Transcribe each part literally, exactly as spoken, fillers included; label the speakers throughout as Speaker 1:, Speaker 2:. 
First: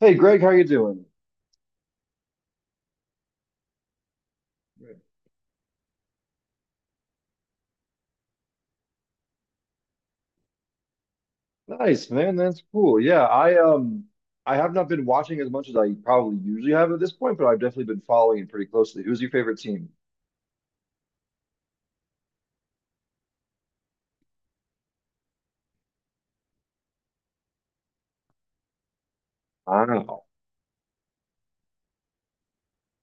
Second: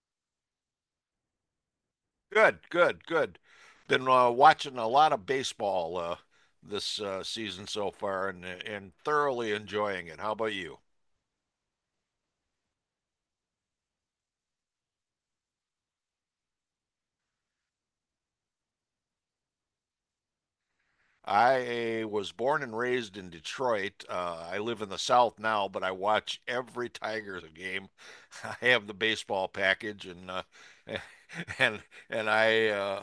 Speaker 1: Hey Greg, how you doing?
Speaker 2: Good, good, good. Been uh, watching a
Speaker 1: Good.
Speaker 2: lot of baseball, uh, this uh, season so far, and and thoroughly enjoying it. How about you?
Speaker 1: Nice, man. That's cool. Yeah, I um I have not been watching as much as I probably usually have at this point, but I've definitely been following it pretty closely. Who's your favorite team?
Speaker 2: I was born and raised in Detroit. Uh, I live in the South now, but I watch every Tigers game. I have the baseball package,
Speaker 1: Wow.
Speaker 2: and uh, and and I uh,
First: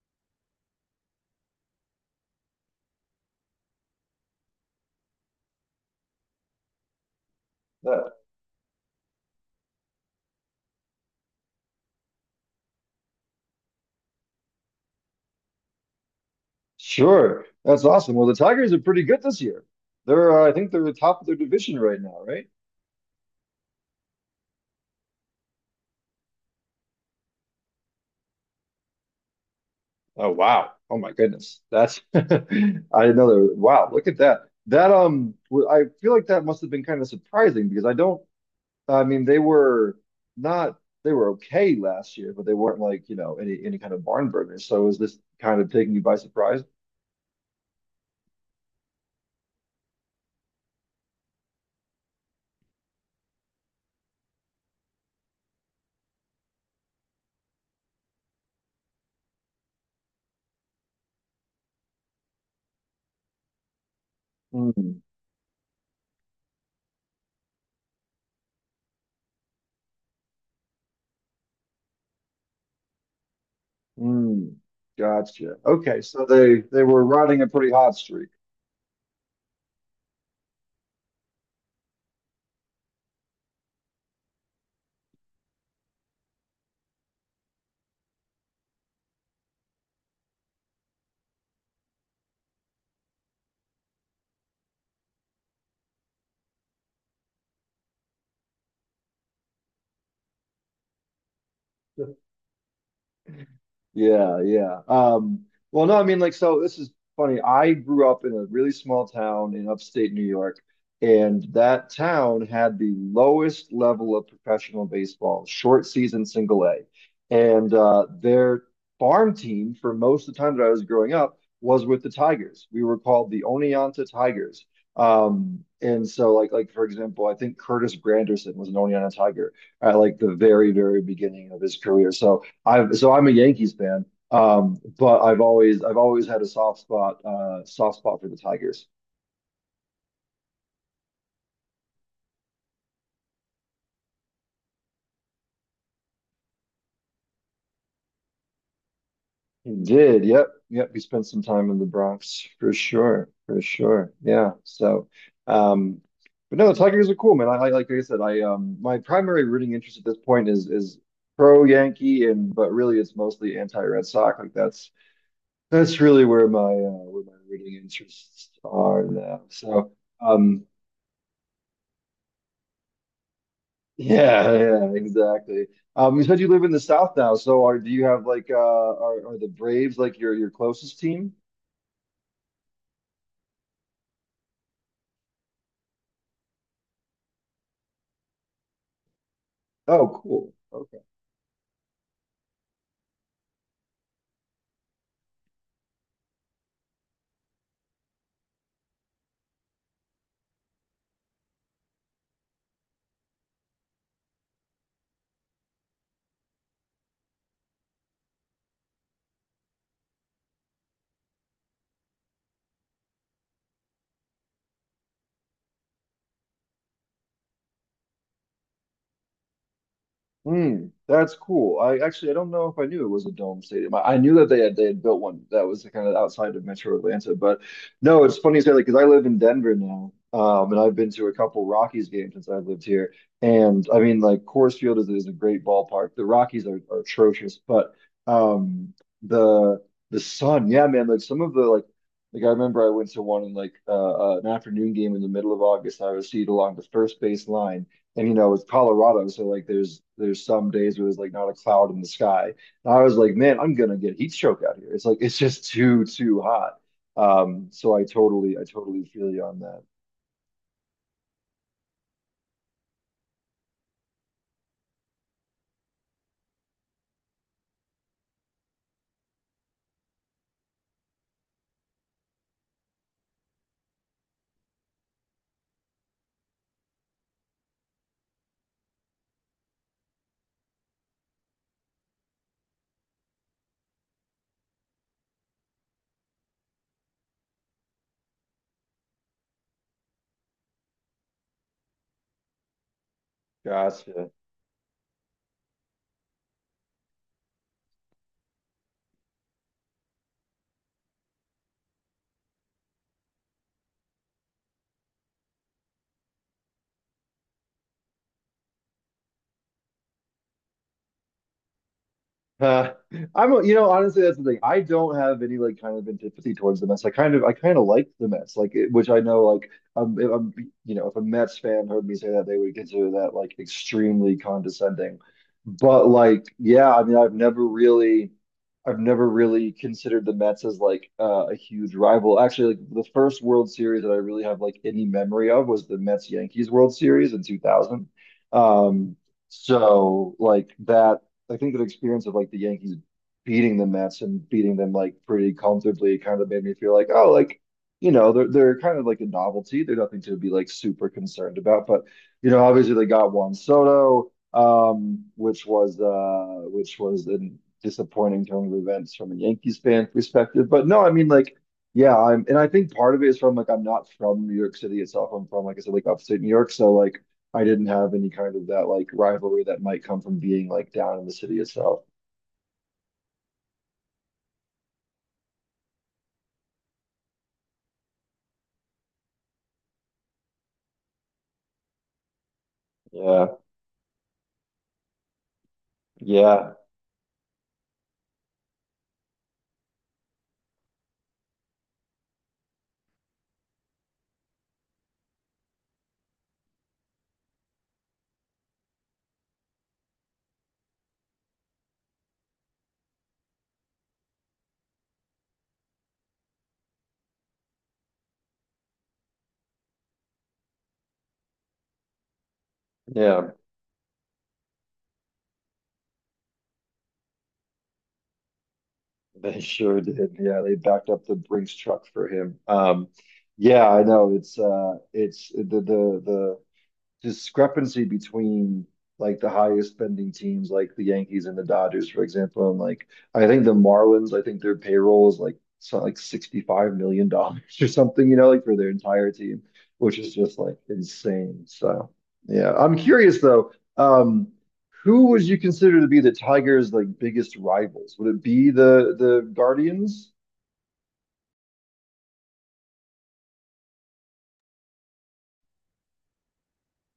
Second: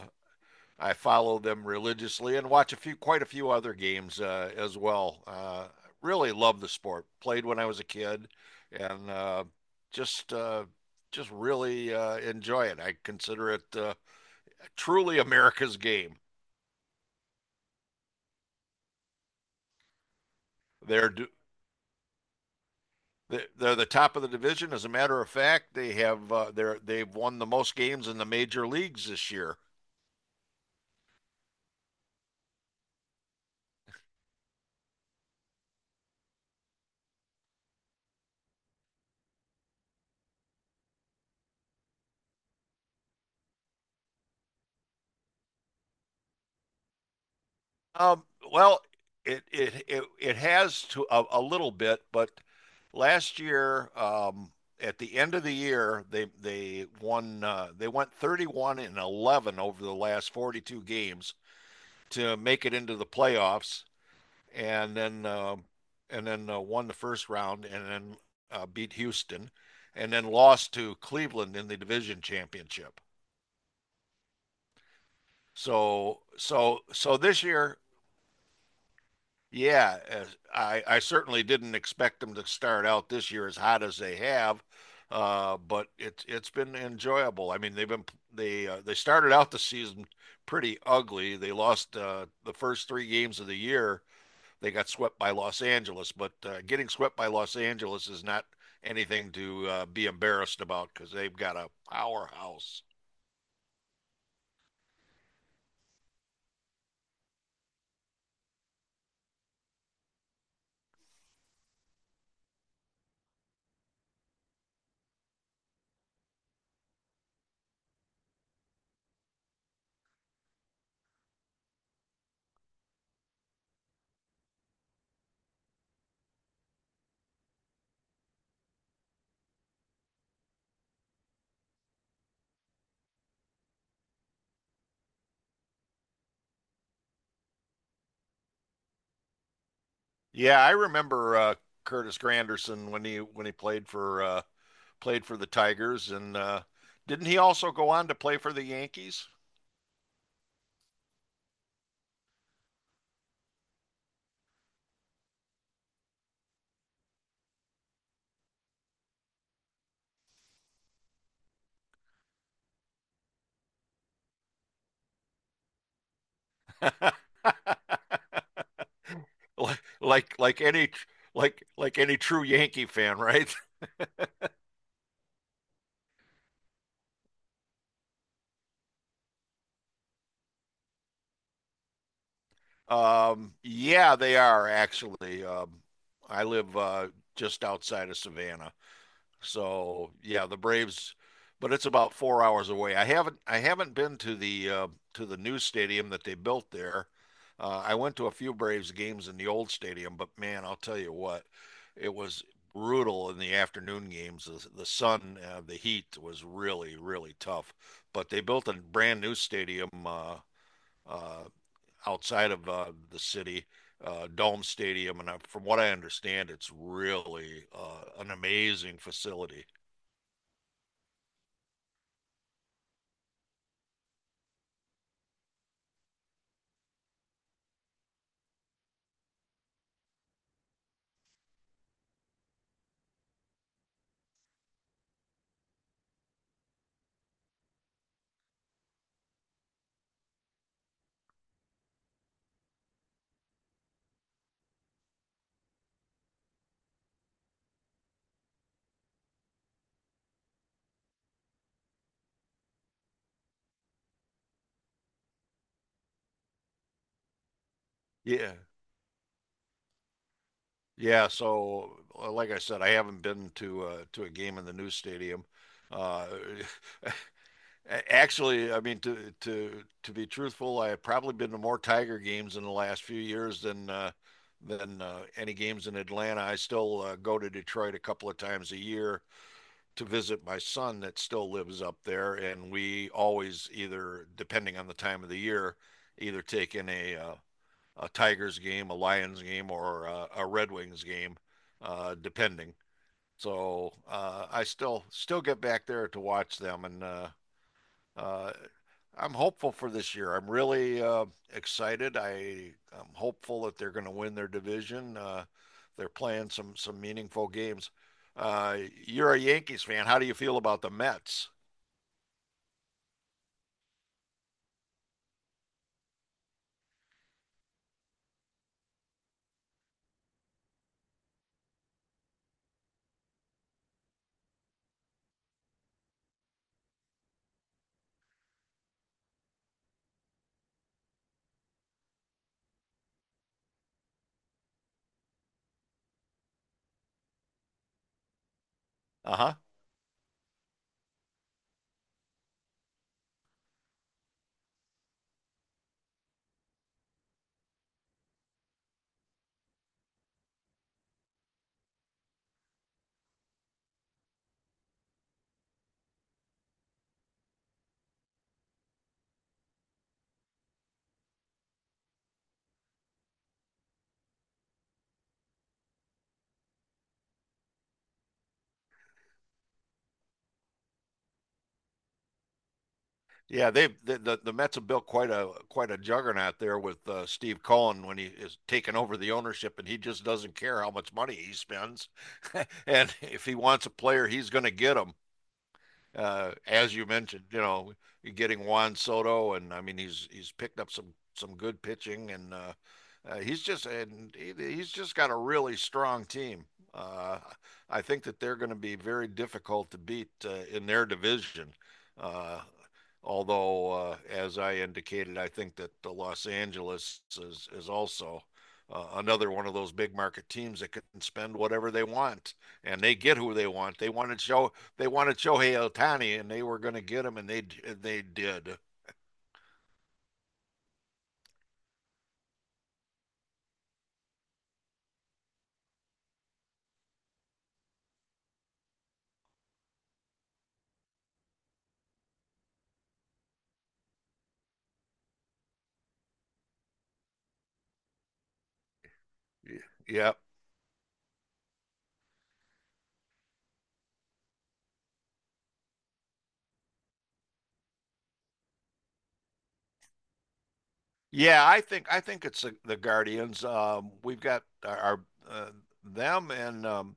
Speaker 2: I follow them religiously and watch a few, quite a few other games uh, as well. Uh, really love the sport. Played when I was a
Speaker 1: Yeah.
Speaker 2: kid, and uh, just uh, just really uh, enjoy it. I consider it uh, truly America's game.
Speaker 1: Sure. That's awesome. Well, the Tigers are pretty good this year. They're uh, I think they're the
Speaker 2: They're
Speaker 1: top of
Speaker 2: do-
Speaker 1: their division right now, right?
Speaker 2: they- are the top of the division. As a matter of fact, they have uh, they're they've won the most games in the major leagues this year.
Speaker 1: Oh wow. Oh my goodness. That's I didn't know that. Wow, look at that. That um w- I feel like that must have been kind of surprising because I don't I mean, they were not they were okay last year, but they weren't like, you know, any any kind of barn burners. So is this kind of taking you by surprise?
Speaker 2: Um, well, it it it it has to a, a little bit, but last year, um, at the end of the year, they they won uh, they went thirty one and eleven over the last forty two games to make it into the playoffs, and
Speaker 1: Mm,
Speaker 2: then um and then uh, won the first round, and then uh, beat Houston, and then lost to Cleveland in the division championship.
Speaker 1: mm, gotcha. Okay,
Speaker 2: So
Speaker 1: so they
Speaker 2: so
Speaker 1: they were
Speaker 2: so
Speaker 1: riding
Speaker 2: this
Speaker 1: a pretty
Speaker 2: year
Speaker 1: hot streak.
Speaker 2: Yeah, as- I, I certainly didn't expect them to start out this year as hot as they have, uh, but it's it's been enjoyable. I mean, they've been they uh, they started out the season pretty ugly. They lost uh, the first three games of the year. They got swept by Los Angeles, but uh, getting swept by Los Angeles is not anything to uh, be embarrassed about because they've got a powerhouse.
Speaker 1: Yeah, yeah. Um, well, no, I mean, like, so this is funny. I grew up in a really small town in upstate New York, and that town had the lowest level of professional baseball, short season single A. And uh, their farm team for most of the time that I was growing up was with the Tigers. We were called the Oneonta Tigers. Um, and so like like for example, I think Curtis Granderson was an Oneonta Tiger at like the very, very beginning of his career. So I've so I'm a Yankees fan, um, but I've always I've always had a soft spot uh, soft spot for the Tigers.
Speaker 2: Yeah, I remember uh, Curtis Granderson when he when he played for uh, played for the Tigers, and uh, didn't he also go on to play for the Yankees?
Speaker 1: He did, yep, yep. He spent some time in the Bronx for sure, for sure. Yeah. So, um, but no, the Tigers are cool, man. I, I like I said, I um my primary rooting interest at this point is is pro Yankee, and but really it's mostly anti-Red Sox. Like that's that's really where my uh, where my rooting interests are now.
Speaker 2: like
Speaker 1: So.
Speaker 2: like like
Speaker 1: Um,
Speaker 2: any like like any true Yankee fan, right?
Speaker 1: Yeah, yeah, exactly. Um, you said you live in the South now, so are do you have like uh are, are the Braves like your your closest team?
Speaker 2: Um, yeah, they are actually. Um, I live uh, just outside of Savannah.
Speaker 1: Oh,
Speaker 2: So yeah,
Speaker 1: cool.
Speaker 2: the
Speaker 1: Okay.
Speaker 2: Braves, but it's about four hours away. I haven't I haven't been to the uh, to the new stadium that they built there. Uh, I went to a few Braves games in the old stadium, but man, I'll tell you what, it was brutal in the afternoon games. The, the sun, uh, the heat was really really tough. But they built a brand new stadium uh, uh, outside of uh, the city. Uh, Dome Stadium, and I, from what I understand, it's really uh, an amazing facility.
Speaker 1: Mm, that's cool. I actually I don't know if I knew it was a dome stadium. I, I knew that they had they had built one that was kind of outside of Metro Atlanta, but no, it's funny you say that because I live in Denver now, um, and I've been to a couple Rockies games since I've lived here, and I mean like Coors Field is, is a great ballpark. The Rockies are, are atrocious, but um, the the Sun, yeah, man, like some of the like like I remember I went to one in like uh, uh, an afternoon game in the middle of August. I was seated along the first base line, and you know it's Colorado, so like there's there's some days where there's like not a cloud in the sky. And I was like, man, I'm gonna get heat stroke out here. It's like it's just too too hot. Um, so I
Speaker 2: Yeah,
Speaker 1: totally I totally feel you on that.
Speaker 2: yeah. So, uh, like I said, I haven't been to uh, to a game in the new stadium. Uh, a- actually, I mean to to to be truthful, I have probably been to more Tiger games in the last few years than uh, than uh, any games in Atlanta. I still uh, go to Detroit a couple of times a year to visit my son that still lives up there, and we always either, depending on the time of the year, either take in a uh, a Tigers game, a Lions game, or a, a Red Wings game, uh, depending. So
Speaker 1: Gotcha.
Speaker 2: uh, I still still get back there to watch them, and uh, uh, I'm hopeful for this year. I'm really uh, excited. I I'm hopeful that they're going to win their division. Uh, they're playing some some meaningful games. Uh, you're a Yankees fan. How do you feel about the Mets?
Speaker 1: Uh, I'm, a- you know, honestly, that's the thing. I don't have any like kind of antipathy towards the Mets. I kind of, I kind of like the Mets, like it, which I know, like, um, if I'm, you know, if a Mets fan heard me say that, they would consider that like extremely condescending. But like, yeah, I mean, I've never really, I've never really considered the Mets as like uh, a huge rival. Actually, like the first World Series that I really have like any memory of was the Mets Yankees World Series in two thousand. Um,
Speaker 2: Uh huh.
Speaker 1: so like that I think the experience of like the Yankees beating the Mets and beating them like pretty comfortably kind of made me feel like, oh, like, you know, they're they're kind of like a novelty. They're nothing to be like super concerned about. But, you know, obviously they got Juan Soto, um, which was uh which was a disappointing turn of events from a Yankees fan perspective. But no, I mean like yeah, I'm and I think part of it is from like I'm not from New York City itself. I'm from, like I said, like upstate New York. So like I didn't have any kind of that like rivalry that might come from being like down in the city itself.
Speaker 2: Yeah, they've the, the the Mets have built quite a quite a juggernaut there with uh, Steve Cohen when he is taking over the ownership, and he just doesn't care how much money he spends, and if
Speaker 1: Yeah,
Speaker 2: he wants a player, he's going to get him uh,
Speaker 1: yeah,
Speaker 2: as you mentioned, you know, getting Juan Soto, and I mean, he's he's picked up some some good pitching, and uh, uh, he's just and he, he's just got a really strong team. Uh, I think that they're going to be very difficult to beat uh, in their division. Uh, Although, uh, as I indicated, I think that the Los Angeles is is also uh, another one of those big market teams that can spend whatever they want, and they get
Speaker 1: yeah.
Speaker 2: who they want. They wanted Shohei they wanted Shohei Otani, and they were going to get him, and they they did.
Speaker 1: They sure did. Yeah, they backed up the Brinks truck for him. Um, yeah, I know. It's uh, it's the the discrepancy between like the highest spending teams like the Yankees and the Dodgers, for example. And like I think the Marlins, I think their payroll is like so like $65 million dollars or something, you know, like for their entire team, which
Speaker 2: Yeah,
Speaker 1: is just like insane. So yeah. I'm curious though, um, who would you consider to be the Tigers' like biggest rivals? Would it be the the Guardians?
Speaker 2: yeah. I think I think it's the, the Guardians. Um, we've got our, our uh, them and um,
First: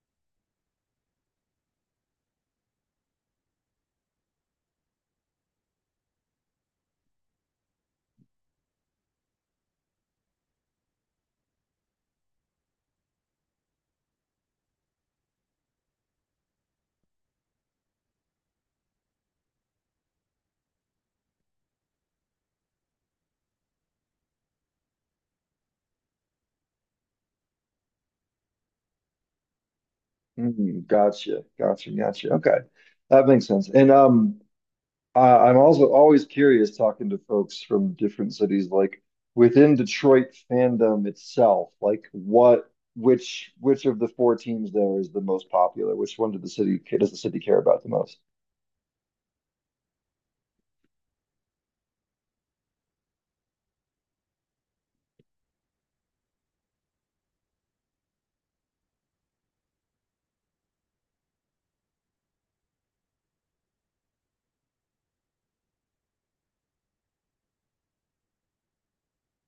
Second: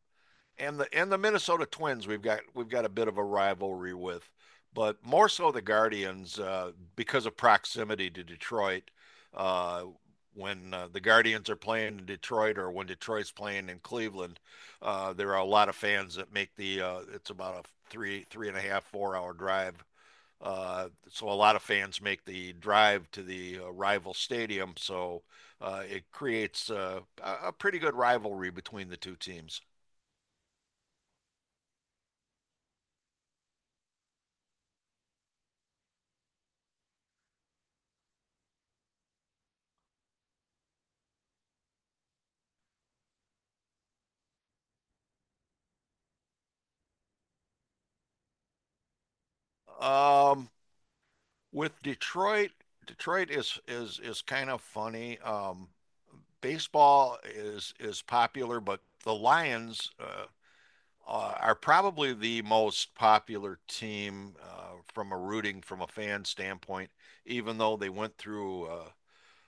Speaker 2: and the and the Minnesota Twins we've got we've got a bit of a rivalry with, but more so the Guardians uh, because of proximity to Detroit. Uh, when uh, the Guardians are playing in Detroit or when Detroit's playing in Cleveland, uh, there are a lot of fans that make the. Uh, it's about a three three and a half four hour drive. Uh, so a lot of fans make the drive to the uh, rival stadium. So uh, it creates uh, a pretty good rivalry between the two teams.
Speaker 1: Mm, gotcha, gotcha, gotcha. Okay. That makes sense. And um Uh, I'm also always curious talking to folks from different cities, like within Detroit fandom itself, like what, which, which of the four teams there is the most popular? Which one did the city, does the city care about the most?
Speaker 2: Um, with Detroit, Detroit is is is kind of funny. Um, baseball is is popular, but the Lions uh, uh, are probably the most popular team uh, from a rooting from a fan standpoint. Even though they went through uh,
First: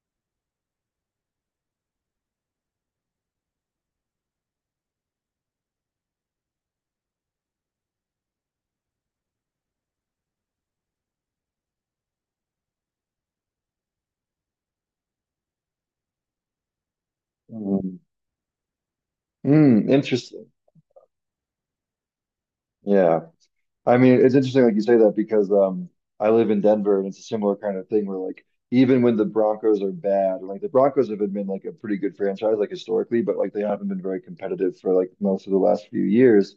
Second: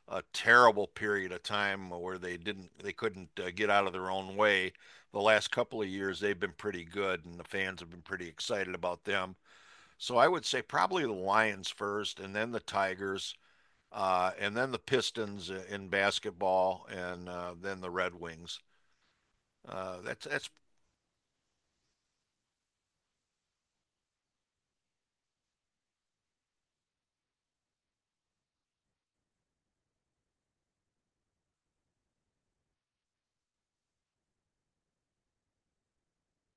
Speaker 2: a terrible period of time where they didn't they couldn't uh, get out of their own way, the last couple of years they've been pretty good, and the fans have been pretty excited about them. So I would say probably the Lions first, and then the Tigers uh, and then the Pistons in basketball, and uh, then the
Speaker 1: Mm.
Speaker 2: Red Wings.
Speaker 1: Mm,
Speaker 2: Uh, that's
Speaker 1: interesting.
Speaker 2: that's
Speaker 1: Yeah. I mean, it's interesting, like you say that because um, I live in Denver and it's a similar kind of thing where, like, even when the Broncos are bad, like the Broncos have been like a pretty good franchise, like historically, but like they haven't been very competitive for like most of the last few years.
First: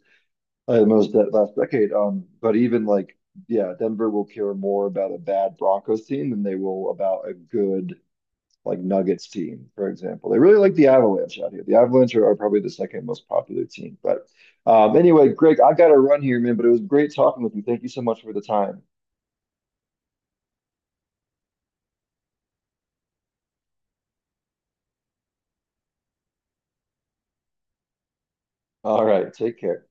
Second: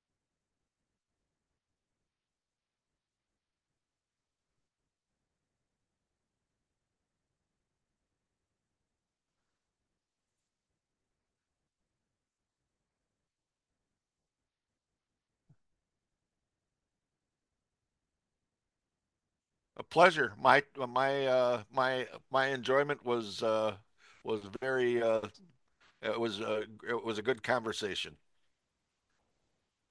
Speaker 1: Most that last decade. Um, but even like, yeah, Denver will care more about a bad Broncos team than they will about a good like Nuggets team, for example. They really like the Avalanche out here. The Avalanche are, are probably the second most popular team. But um, anyway, Greg, I got to run here, man. But it was great talking with you. Thank you so much for the time.
Speaker 2: a pleasure. My my uh, my my enjoyment was uh, was very uh, it was uh, it was a good conversation.
Speaker 1: All right, take care.